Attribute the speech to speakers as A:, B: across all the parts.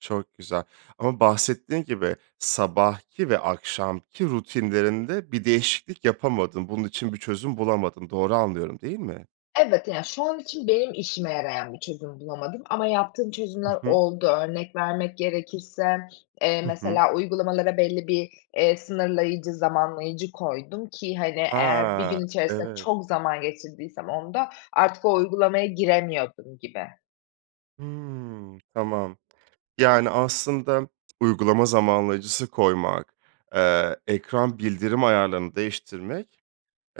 A: Çok güzel ama bahsettiğin gibi sabahki ve akşamki rutinlerinde bir değişiklik yapamadın. Bunun için bir çözüm bulamadın. Doğru anlıyorum, değil mi?
B: Evet, ya, şu an için benim işime yarayan bir çözüm bulamadım ama yaptığım
A: I
B: çözümler
A: hı.
B: oldu. Örnek vermek gerekirse, eee,
A: Hı hı.
B: mesela uygulamalara belli bir, eee, sınırlayıcı, zamanlayıcı koydum ki, hani,
A: He,
B: eğer 1 gün içerisinde
A: evet.
B: çok zaman geçirdiysem onda, artık o uygulamaya giremiyordum gibi.
A: Hıı, tamam. Yani, aslında uygulama zamanlayıcısı koymak, eee, ekran bildirim ayarlarını değiştirmek,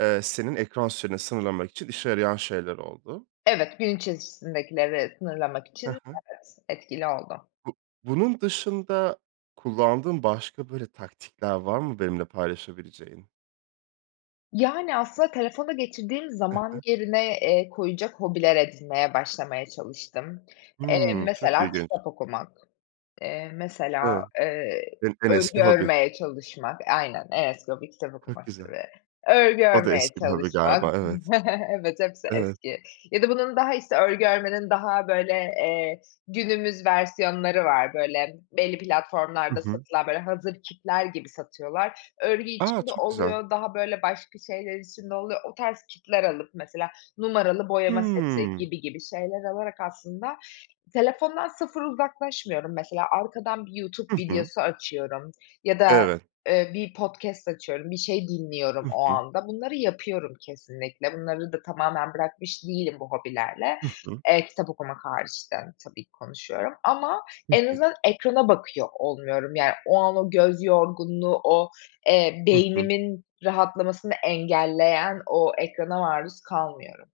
A: eee, senin ekran süreni sınırlamak için işe yarayan şeyler oldu.
B: Evet, gün içerisindekileri sınırlamak
A: Hı
B: için
A: hı.
B: [unintelligible] etkili oldu.
A: Bu bunun dışında kullandığın başka, böyle, taktikler var mı benimle paylaşabileceğin?
B: Yani, aslında, telefonda geçirdiğim
A: Hı
B: zaman
A: hı.
B: yerine, eee, koyacak hobiler edinmeye başlamaya çalıştım. Eee,
A: Hımm, çok
B: mesela
A: ilginç.
B: kitap okumak. Eee, mesela,
A: Evet.
B: eee,
A: En, en eski
B: örgü
A: hobi.
B: örmeye çalışmak. Aynen, en eski hobi kitap
A: Çok güzel.
B: okumaktır ve örgü
A: O da
B: örmeye
A: eski bir hobi
B: çalışmak.
A: galiba, evet.
B: Evet, hepsi
A: Evet.
B: eski ya da bunun, işte, örgü örmenin daha, böyle, eee, günümüz versiyonları var. Böyle, belli
A: Hı
B: platformlarda
A: hı.
B: satılan, böyle, hazır kitler gibi satıyorlar. Örgü
A: A!
B: için de
A: Çok güzel.
B: oluyor, daha, böyle, başka şeyler için de oluyor. O tarz kitler alıp mesela numaralı boyama seti
A: Hıı.
B: gibi gibi şeyler alarak aslında telefondan sıfır uzaklaşmıyorum. Mesela arkadan bir YouTube
A: Hı hı.
B: videosu açıyorum ya da,
A: Evet.
B: eee, bir podcast açıyorum, bir şey dinliyorum
A: Hı
B: o
A: hı.
B: anda. Bunları yapıyorum, kesinlikle. Bunları da tamamen bırakmış değilim bu hobilerle.
A: Hı hı.
B: Eee, kitap okumak hariç de tabii ki konuşuyorum ama
A: Hı
B: en
A: hı.
B: azından ekrana bakıyor olmuyorum. Yani, o an, o göz yorgunluğu, o, eee,
A: Hı hı.
B: beynimin rahatlamasını engelleyen o ekrana maruz kalmıyorum.